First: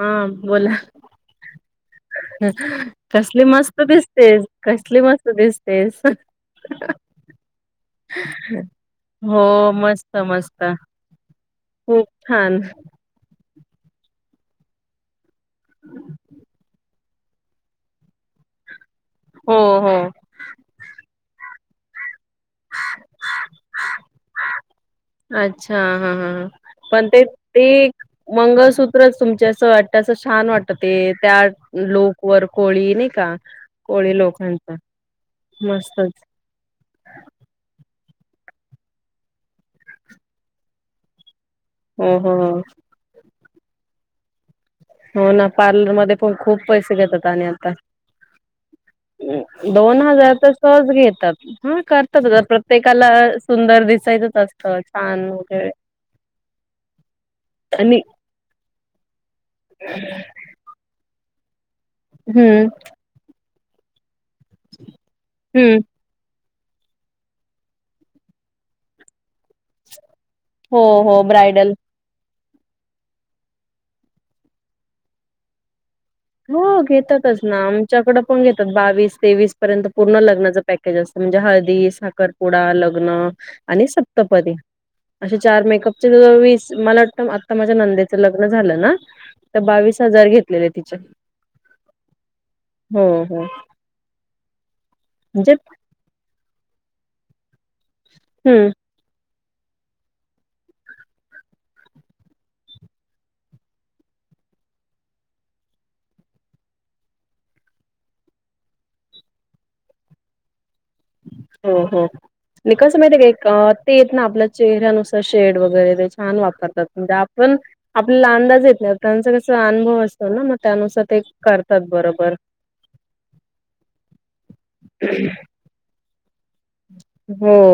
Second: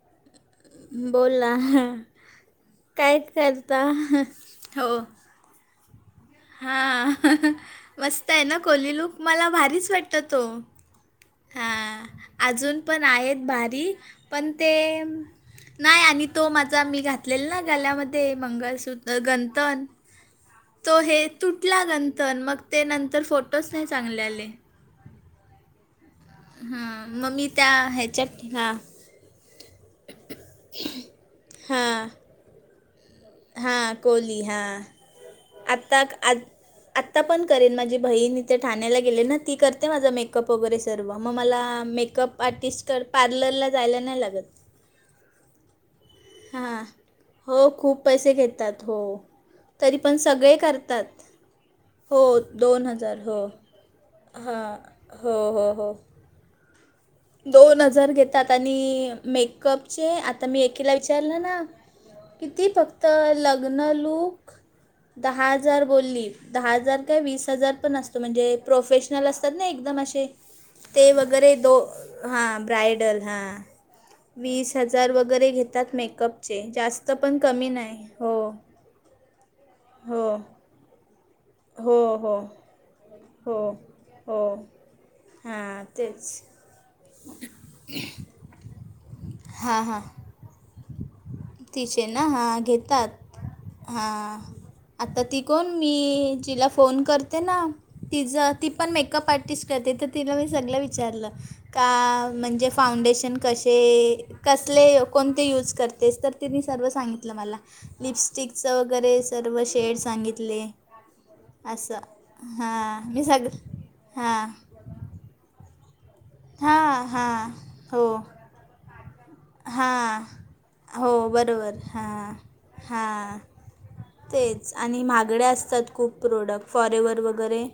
हा बोला बोल ना हां. कसली मस्त दिसतेस, कसली मस्त दिसतेस. हा मस्त आहे ना कोली लूक हो मला भारीच मस्त वाटत तो. मस्त हां खूप छान अजून पण आहेत भारी पण ते नाही आणि तो माझा मी घातलेला ना गल्यामध्ये मंगलसूत्र हो गंथन हो तो हे तुटला गंथन मग ते नंतर फोटोच नाही चांगले आले. अच्छा हा हा हां. हम्म म मी त्या ते एक ह्याच्यात हां मंगळसूत्रच तुमच्या अस वाट अस छान वाटत ते त्या हां लोक वर कोळी नाही का. हां कोळी कोली हां लोकांचा आता मस्तच आ आत्ता पण करेन माझी बहीण इथे ठाण्याला गेले ना ती करते माझा मेकअप वगैरे सर्व मग मला हो हो मेकअप हो आर्टिस्ट कर पार्लरला जायला नाही लागत. हो ना पार्लरमध्ये पण खूप हां पैसे घेतात आणि हो आता खूप पैसे घेतात हो तरी दोन पण हजार तर सगळे सहज करतात घेतात. हा हो करततच दोन प्रत्येकाला हजार हो सुंदर दिसायचंच हां असतं छान हो वगै हो [inaudible] दोन आणि हजार घेतात आणि मेकअपचे आता मी एकीला विचारलं ना हम्म किती फक्त लग्न लूक दहा हम्म हजार बोलली. दहा हजार काय वीस हजार पण असतो म्हणजे प्रोफेशनल असतात ना एकदम अशे हो ते हो वगैरे ब्रायडल दो हा ब्रायडल हा वीस हजार वगैरे घेतात मेक हो घेतातच ना आमच्याकडे पण हो घेतात बावीस तेवीस पर्यंत पूर्ण हो लग्नाच पकेज असं म्हणजे हळदी, हो हो साखरपुडा, लग्न आं हो आणि हो सप्तपदी अशी चार हां मेकअपचे तेच वीस मला वा टतं आता माझ्या नंदेचं लग्न झालं ना तर हां हां बावीस हजार घेतलेले तिचे. तिचे ना हां हो घेतात हो हां आत्ता ती म्हणजे कोण ती ही जिला फोन करते ना तिजा हम्म ती पण मेकअप आर टीस करते तर तिला मी सगळं विचारलं का म्हणजे फाउंडेशन कशे कसले कोणते यूज करतेस तर तिने सर्व सांगितलं मला. लिपस्टिकच वगैरे सर्व शेड सांगितले. हो असं हो नी कसं हां माहिती मी आहे सग का एक अ ते येत ना हां आपल्या चेहऱ्यानुस सार शेड वगैरे छान हां वापरतात हां आपण हो आपल्याला अंदाज येत नाय त्यांचं कसं चा अनुभव हां असतो ना मग त्यानुसार हो ते बरोबर करतात हां बरोबर. हां तेच आणि माहागड्या असतात खूप प्रोडक्ट फॉरेवर्हर हो वगैरे.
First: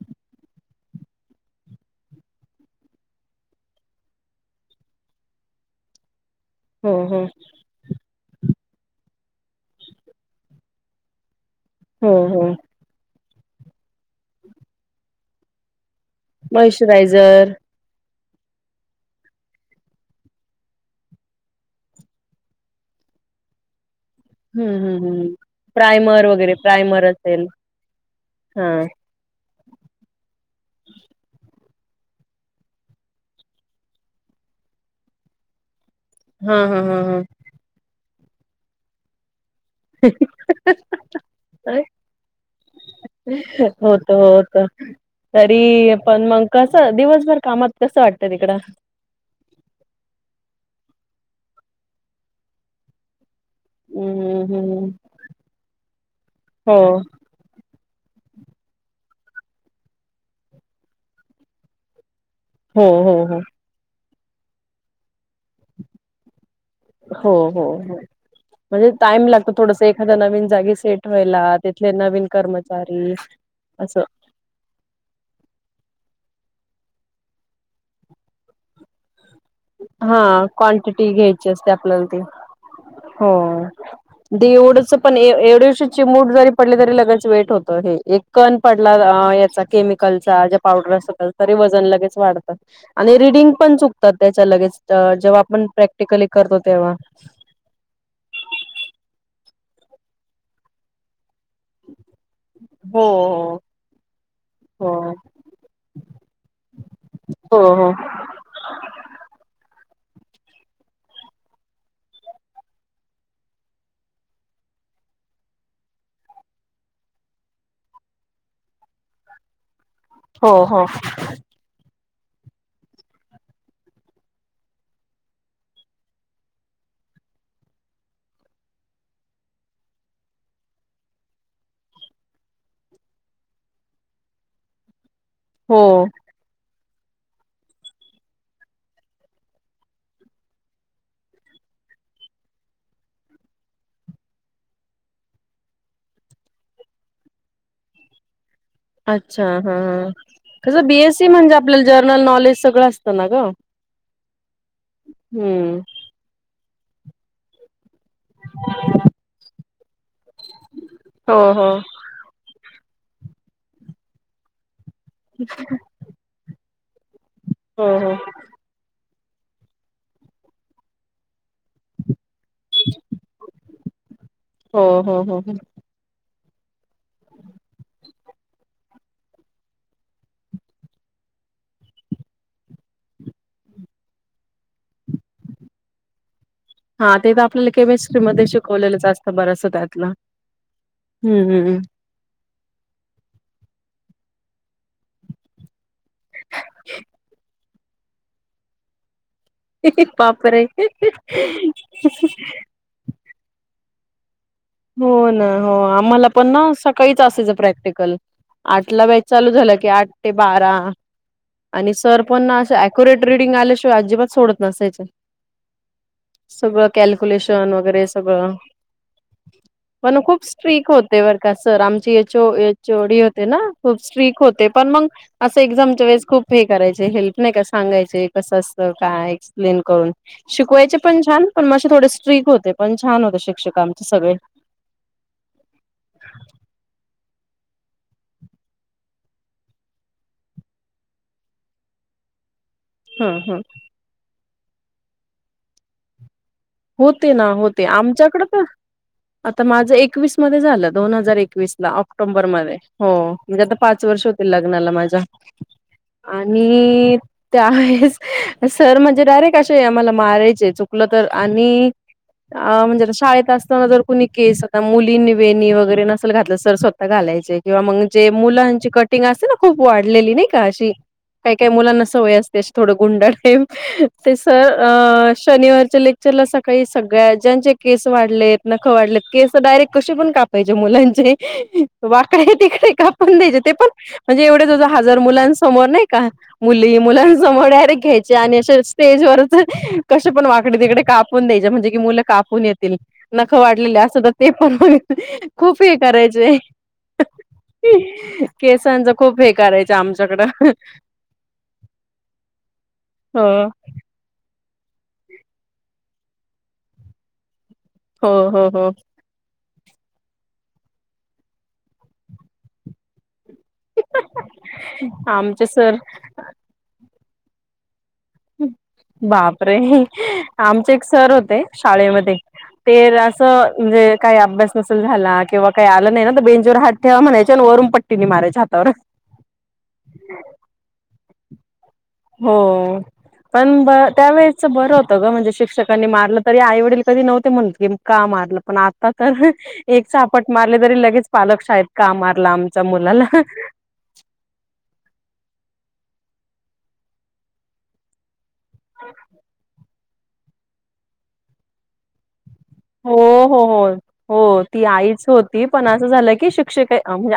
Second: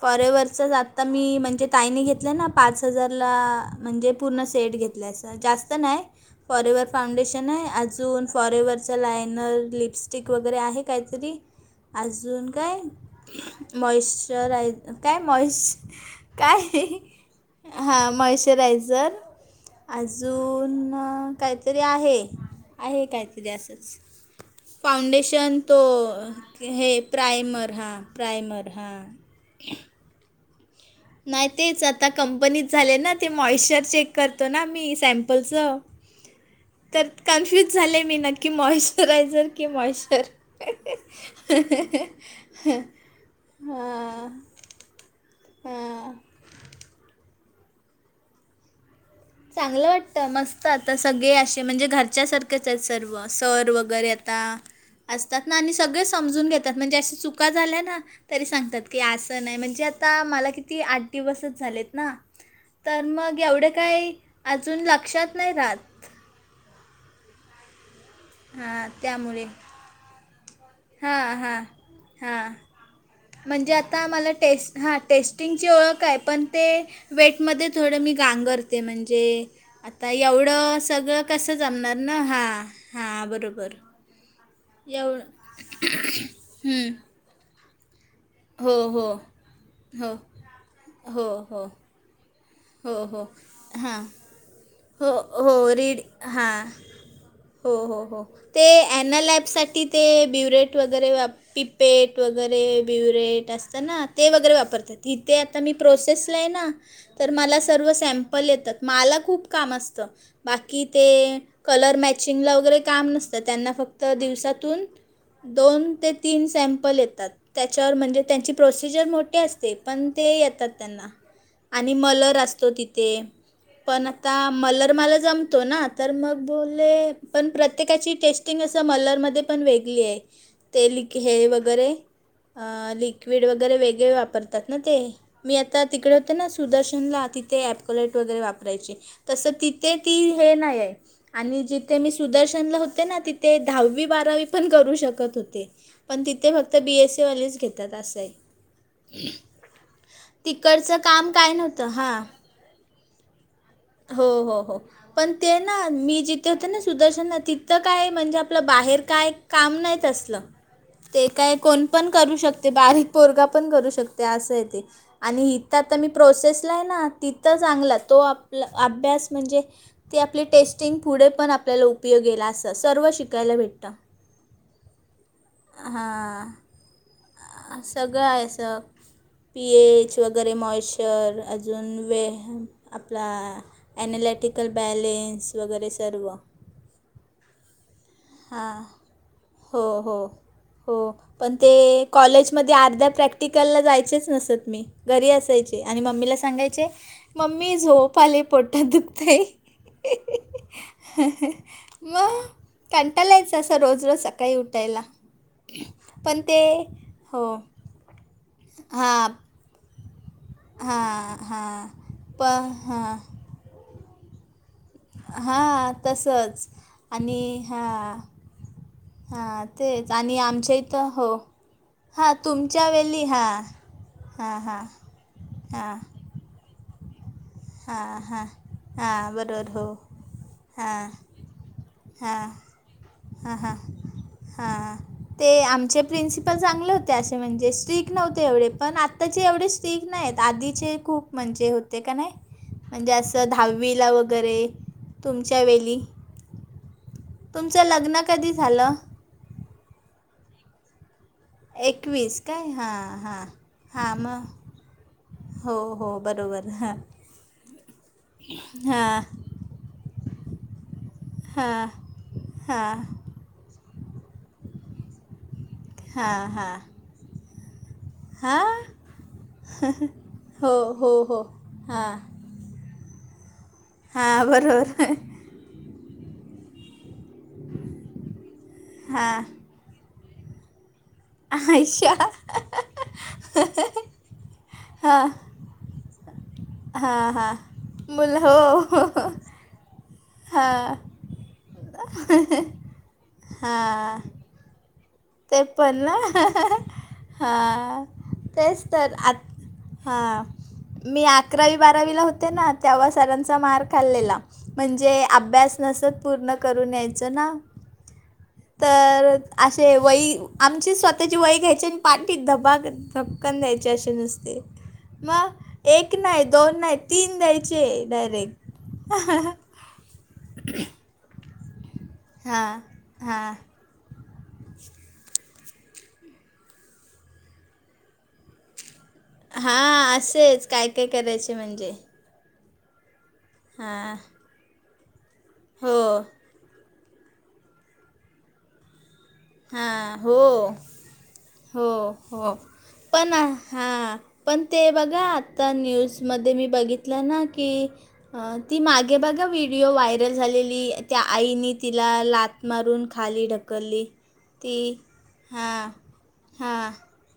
फॉरेव्हरचाच आता मी म्हणजे ताईनी घेतलं ना पाच हजारला म्हणजे पूर्ण सेट घेतले असं. जास्त नाही फॉरेवर हो हो फाउंडेशन आहे अजून फॉरेएवर वरचा लायनर, लिपस्टिक वगैरे आहे काहीतरी हो हो अजून काय मॉइस्श्चराय काय मॉइश काय मॉइश्चरायझर हां मॉइश्चरायझर अजून काहीतरी आहे आहे काहीतरी असंच हम्म हम्म हम्म फाउंडेशन तो प्रायमर वगैरे हे प्रायमर असेल प्रायमर हा प्रायमर हा. [unintelligible] नाही तेच आता कंपनीत झाले ना ते मॉइश्चर चेक करतो ना मी सॅम्पलचं हा हा हा तर हा कन्फ्युज झाले मी नक्की मॉइश्चरायझर की मॉइश्चर हा. क तरी पण मंग कसं दिवसभर कामात कसं वाटतं तिकडं? चांगलं वाटतं मस्त आता सगळे अशे म्हणजे घरच्या सारखेच आहे सर्व सर र वगैरे आता हम्म हम्म असतात ना आणि सगळे समजून हो घेत्यात म्हणजे अशी चुका झाल्या ना तरी सांगतात की असं नाही म्हणजे आता मला किती आठ दिवसच झालेत ना हो तर हो हो मग एवढे काही अजून लक्षात नाही राहत. हो हो हो हां म्हणजे टाईम त्यामुळे लागतो थोडस एखाद्या नवीन जागीस सेट हां व्हायला हां तिथले नवीन हां कर्मचारी म्हणजे आता असं आम्हाला टेस्ट हां टेस्टिंगची ओळख आहे पण ते वेटमध्ये थोडं मी गांगरते म्हणजे आता हा एवढं क्वांटिटी सगळं घ्यायची कसं असते जमणार आपल्याला ना ती हा हा बरोबर. दे एवढंस पण एवढं एव एवढशी चिमूट जरी पडली हं, तरी लगेच वेट होतं हे एक कण हो पडला हो अ याचा हो केमिकलचा ज्या पावडर असतो हो त्याजा तरी हो वजन लगेच वाढ हो आणि हो रीडिंग पण हां चुकतात. त्याच्या लगेच अ हो जेव्हा हो आपण रीड प्रॅक्टिकली करतो हां तेव्हा हो हो हो, ते ॲनलॅब साठी ते ब्युरेट वगैरे वाप पिपेट वगैरे हो ब्युरेट असतं ना ते वगैरे हो वापरतात. इथे आता मी प्रोसेस ला ये ना, तर मला हो सर्व हो. सॅम सॅमपल येतात. माला खूप काम असत. बाकी ते कलर मॅचिंगला वगैरे काम नसतं. त्यांना फक्त दिवसातून दोन ते तीन सॅम्पल येतात. त्याच्यावर म्हणजे त्यांची प्रोसिजर मोठी असते. पण ते येतात हो त्यांना, आणि मलर असतो तिथे पण आता मलर मला जमतो ना, तर मग बोलले, पण प्रत्येकाची टेस्ट स्टिंग असं मलरमध्ये पण वेगली ये. ते लि हे वगैरे अ लिक्विड वगैरे वेगळे वापरतात ना ते, मी हो आता तिकडे होते ना सुदर्शनला तिथे ऍपकोलेट वगैरे वापरायचे. तसं तिथे ती हे नाय हाय आणि जिथे मी सुदर्शनला होते ना, तिथे दहावी बारावी पण करू शकत होते. पण तिथे फक्त बी एस सी वालेच घेतात असं आय. अच्छा हा, कसं बी तिकडचं एस सी काम काय म्हणजे आपल्याला नव्हतं हां जरर्नल नॉलेज सगळं असतं ना ग हो हो हो, पण ते हम्म. ना, मी जिथे होते ना सुदर्शनला तिथं तिथ काय म्हणजे आपलं बाहेर काय काम नाय तसलं. ते हो काय हो कोण पण करू शकते. बारीक पोरगा पण करू शकते. असंय ते आणि हीत आत आता मी प्रोसेसला हाय ना, तिथं हो चांगला हो. तो आप आपल अभ्यास म्हणजे ति आपली टेस्टिंग पुढे पण आपल्याला उपयोगी येत असं सर्व शिकायला भेटत. हो हो हो हो. हां सगळ आय असं पी एच वगैरे मॉइचर अजून वे आपला ॲनालॅटिकल बॅलेन्स वगैरे सर्व हा ते त आपल्याला केमिस्ट्रीमध्ये हां शिकवलेलंच असत बरंसच हो त्यातलं हो हो. हम्म पण ते हम्म. कॉलेजमध्ये अर्ध्या प्रॅक्टिकलला जायचेच नसत मी, घरी असायची आणि मम्मीला सांगायचे, मम्मी झोप आले पोटात दुखतय. बापरे कंटाला यांयचा असां रोज रोज सकाळी उठ हो ना हो, आम्हाला पण न सकाळीच असायचं हो प्रॅक्टिकल आठला बॅज हां चालू झालं की, आठ ते बारा हां हां आणि सर पण प न असे हां एक्युरेट रीडिंग आल्याशिवाय अजिबात सोडत नसायच. हां तसंच सगळं आणि कॅल्क्युलेशन वगैरे हां सगळं हां तेच पण आणि खूप आमच्या इथं होते. हो बरं का सर आमचे हां एच ओ तुमच्या एच ओ डी वेली होते हां ना खूप स्ट्रीक हां होते. हां पण मंग असं हां एक्झामच्या वेळेस खूप हे करायचे. हेल्प नाय का हां सांगायचे. हां कसं असतं काय हां बरोबर एक्सप्लेन हो करून शिकवायचे हां पण छान. पण म असेे थोडे हां स्ट्रीक होते. पण छान होते. शिक्षक आमचे सगळे हा, ते आमचे प्रिन्सिपल चांगले होत्या असे म्हणजे स्ट्रीक नव्हते एवढे, पण आत्ताचे एवढे स्ट्रीक नाय येत. आधीचे खूप म्हणजे होते क नाय म्हणजे हं असं हं. दहावीला वगैरे, तुमच्या वेली होते ना होते. आमच्याकड कधी त झालं आता माझं एकवीस मध्ये झालं. दोन हजार एक एकवीस ला एकवीस ऑक्टोंबर म काय हां हो हां म्हणजे आता पाच हां वर्ष मग होतील लग्नाला माझ्या. हो हो बरोबर हां आणि त्यावेळेस सर हां म्हणजे डायरेक्ट अशे आम्हाला मारायचे. चुकलं तर. हां आणि हां म्हणजे शाळेत असताना जर कुणी केस मुली वेणी वगैरे ते नसेल हां घातल हां सर स्वतः घालायचे किंवा मग जे हां मुलांची असते ना खूप वाढलेली नाही का हो अशी हो हो काही, काही मुलांना हां सवय असते थोडं गुंडाळ टाईप ते हां सर बरोबर अ शनिवारच्या लेक्चरला सकाळी सगळ्या ज्यांचे केस वाढलेत, नखं वाढलेत, हां केस डायरेक्ट कसे पण कापायचे मुलांचे. आयशा वाकडे, तिकडे कापून द्यायचे ते पण म्हणजे एवढे जवळ, जवळ हजार हां मुलां समोर नाही का मुली, मुलां हां हां समोररे घ्यायचे मुलं हो आणि अे स्टेजवरच कसे पण वाकडी, हां तिकडे कापून द्यायच्या म्हणजे की मुलं कापून येतील नखं वाढले अस हां ते पण ते खूप हे पण ना करायचे. हां तेच केसांचं तर खूप आत हेे कायचं हां आमच्याकडं. त्याला तेव्हा सरांचा हो मार खाल्लेला. म्हणजे अभ्यास नसत पूर्ण करून यायचं ना. हो हो हो. तर आमची स्वतःची वई आणि पाठी धबाक, धक्कन द्यायचे. द्यायचे असे नसते आमचे मग सर एक नाही, दोन नाही, तीन द्यायचे डायरेक्ट. बापरे आमचे एक सर होते शाळे मध्ये हां ते हां असं म्हणजे काही अभ्यास नसेल झाला किंवा काही आलं नाही ना तर बेंजोवर हात ठेवा म्हणाय आणि वरून पट्टीने मारायच्या हातावर. हा असेच काय, काय करायचे म्हणजे. हो पण ब हां त्यावेळेच बरं होत ग म्हणजे हो शिक्षकांनी मारलं तरी आईवडील कधी नव्हते म्हणत की का मारलं पण आता तर हां एक चापट हो मारले तरी लगेच पालक हो शाळेत का मारला हो आमच्या पण मुलाला. हां पण ते बघा आता न्यूजमध्ये मी बघितलं ना की अ ती मागे बघा व्हिडिओ व्हायरल झालेली त्या आईने तिला लाथ मारून हो खाली हो हो ढकलली. हो ती आईच होती पण हां असं झालं की हां शिक्षक हाय म्हणजे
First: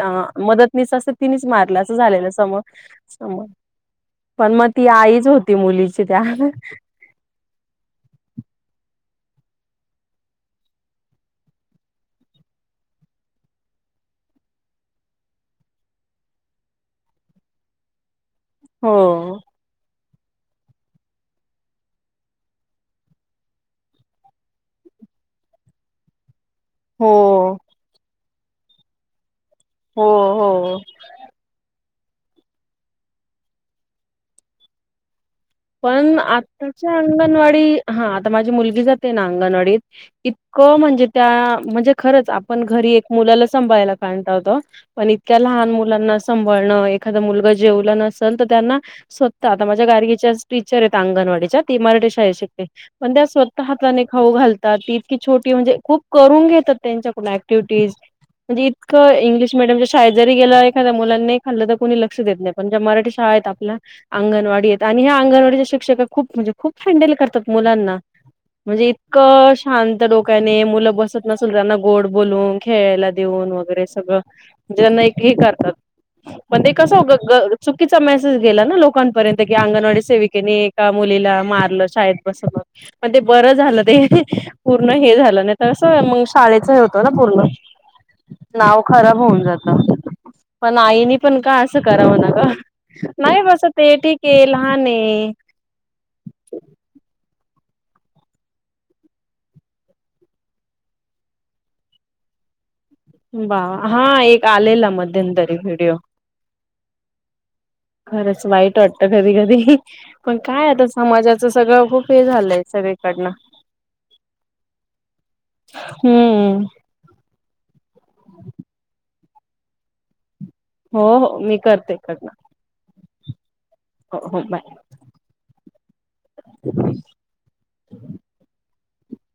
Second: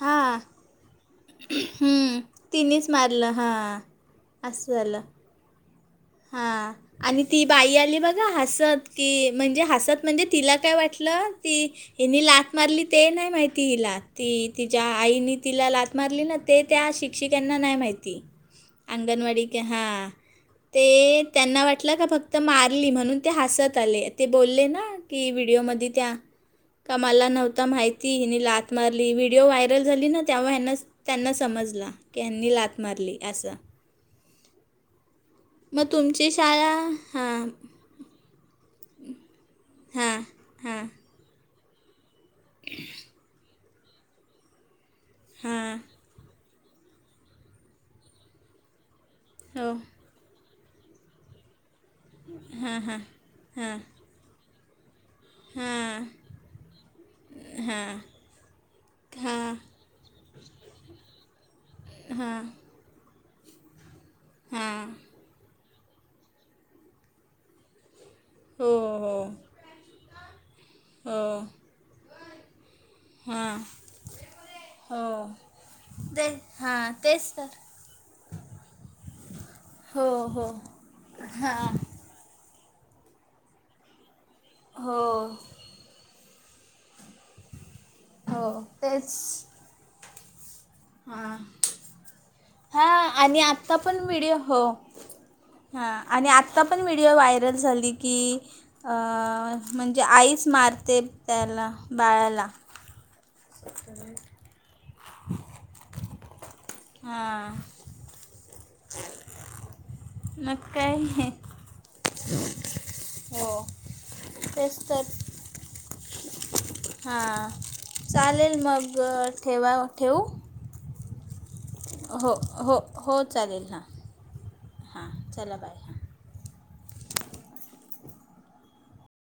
हां मदत मीच असं तिनेच मारलं असं हम्म झालेलं समोर, तिनेच मारलं हां पण मग असं ती झालं आईच हो ती मुलींची त्या हां आणि ती बाई आली बघा हसत की म्हणजे हसत म्हणजे तिला काय वाटलं ती हिनी लात मारली ते नाही माहिती हिला ती तिच्या आईनी तिला लात मारली ना ते त्या शिक्षिकांना नाही माहिती हो अंगणवाडी ते हा. ते त्याना वाटलं का फक्त मारली म्हणून ते हसत आले ते बोलले ना की व्हिडिओमध्ये त्या हो कामाला नव्हता माहिती हिनी लात मारली व्हिडिओ व्हायरल हो झाली ना तेव्हा हो हेना त्यांना समजला की हेनी लात मारली असं. मग पण तुमची शाळा आत्ताच्या हां अंगणवाडी हा आता माझी मुलगी जाते ना अंगणवाडीत हां इतकं हां म्हणजे त्या म्हणजे खरंच आपण घरी एक मुलाला संभायला कारण टाळतो पण इतक्या लहान हां मुलांना सभाळणं एखाद मुलगा जेवला नसल त्यांना स्वत आता हो माझ्या गार्गीच्याच टीचर आहेत अंगणवाडीच्या ती मराठी शाळेत शिकते पण त्या स्वतः हां हाताने खाऊ घाल ती इतकी छोटी म्हणजे खूप हां करून घेतात त्यांच्या कडून हां ऍक्टिव्हिटीज म्हणजे इतकं हां इंग्लिश मिडीयमच्या शाळेत जरी गेल एखाद्या मुलांनी खाल्लं तर कोणी लक्ष देत हां नाही पण ज्या मराठी शाळा आहेत आपल्या अंगणवाडीयत हां आणि ह्या अंगणवाडीच्या शिक्षका खूप म्हणजे खूप हँडल करतात मुलांना. हो म्हणजे हो इतकं शांत डोक्याने मुलं हो बसत नसल त्यांना गोड बोलून, खेळायला देऊन हां वगैरे सगळं ज्यांना हो एक हे करतात. पण ते हां कस ग तेच ग तर चुकीचा मेसेज गेला ना लोकांपर्यंत की अंगणवाडी हो हो सेविकेने एका मुलीला हां मारलं शाळेत बसत म मग ते बरं झालं ते पूर्ण हो हे झालं नाही तर असं मग शाळेच हे होतंय ना पूर्ण हो नाव तेच खराब होऊन जात. पण आईनी हां पण का असं करावं ना ग, हां आणि नाही आत्ता बसतय, पण व्हिडिओ ठीकय, हो लहानय. हां आणि आत्ता पण व्हिडिओ व्हायरल झाली की अ म्हणजे आईच मारते त्याला बाळाला. बा हां एक आलेला मध्यंतरी व्हिडिओ. हां. खरंच वाईट टत कधी कधी पण काय आता समाजाचं सगळं खूप हे झालंय सगळीकडनं. ते च तर. हम्म. हां चालेल मग ठेवा ठेवू? हो हो मी करते. हो इकडनं हो हो चालेल हा. हो हो बाय. हां चला बाय हां. [inaudible]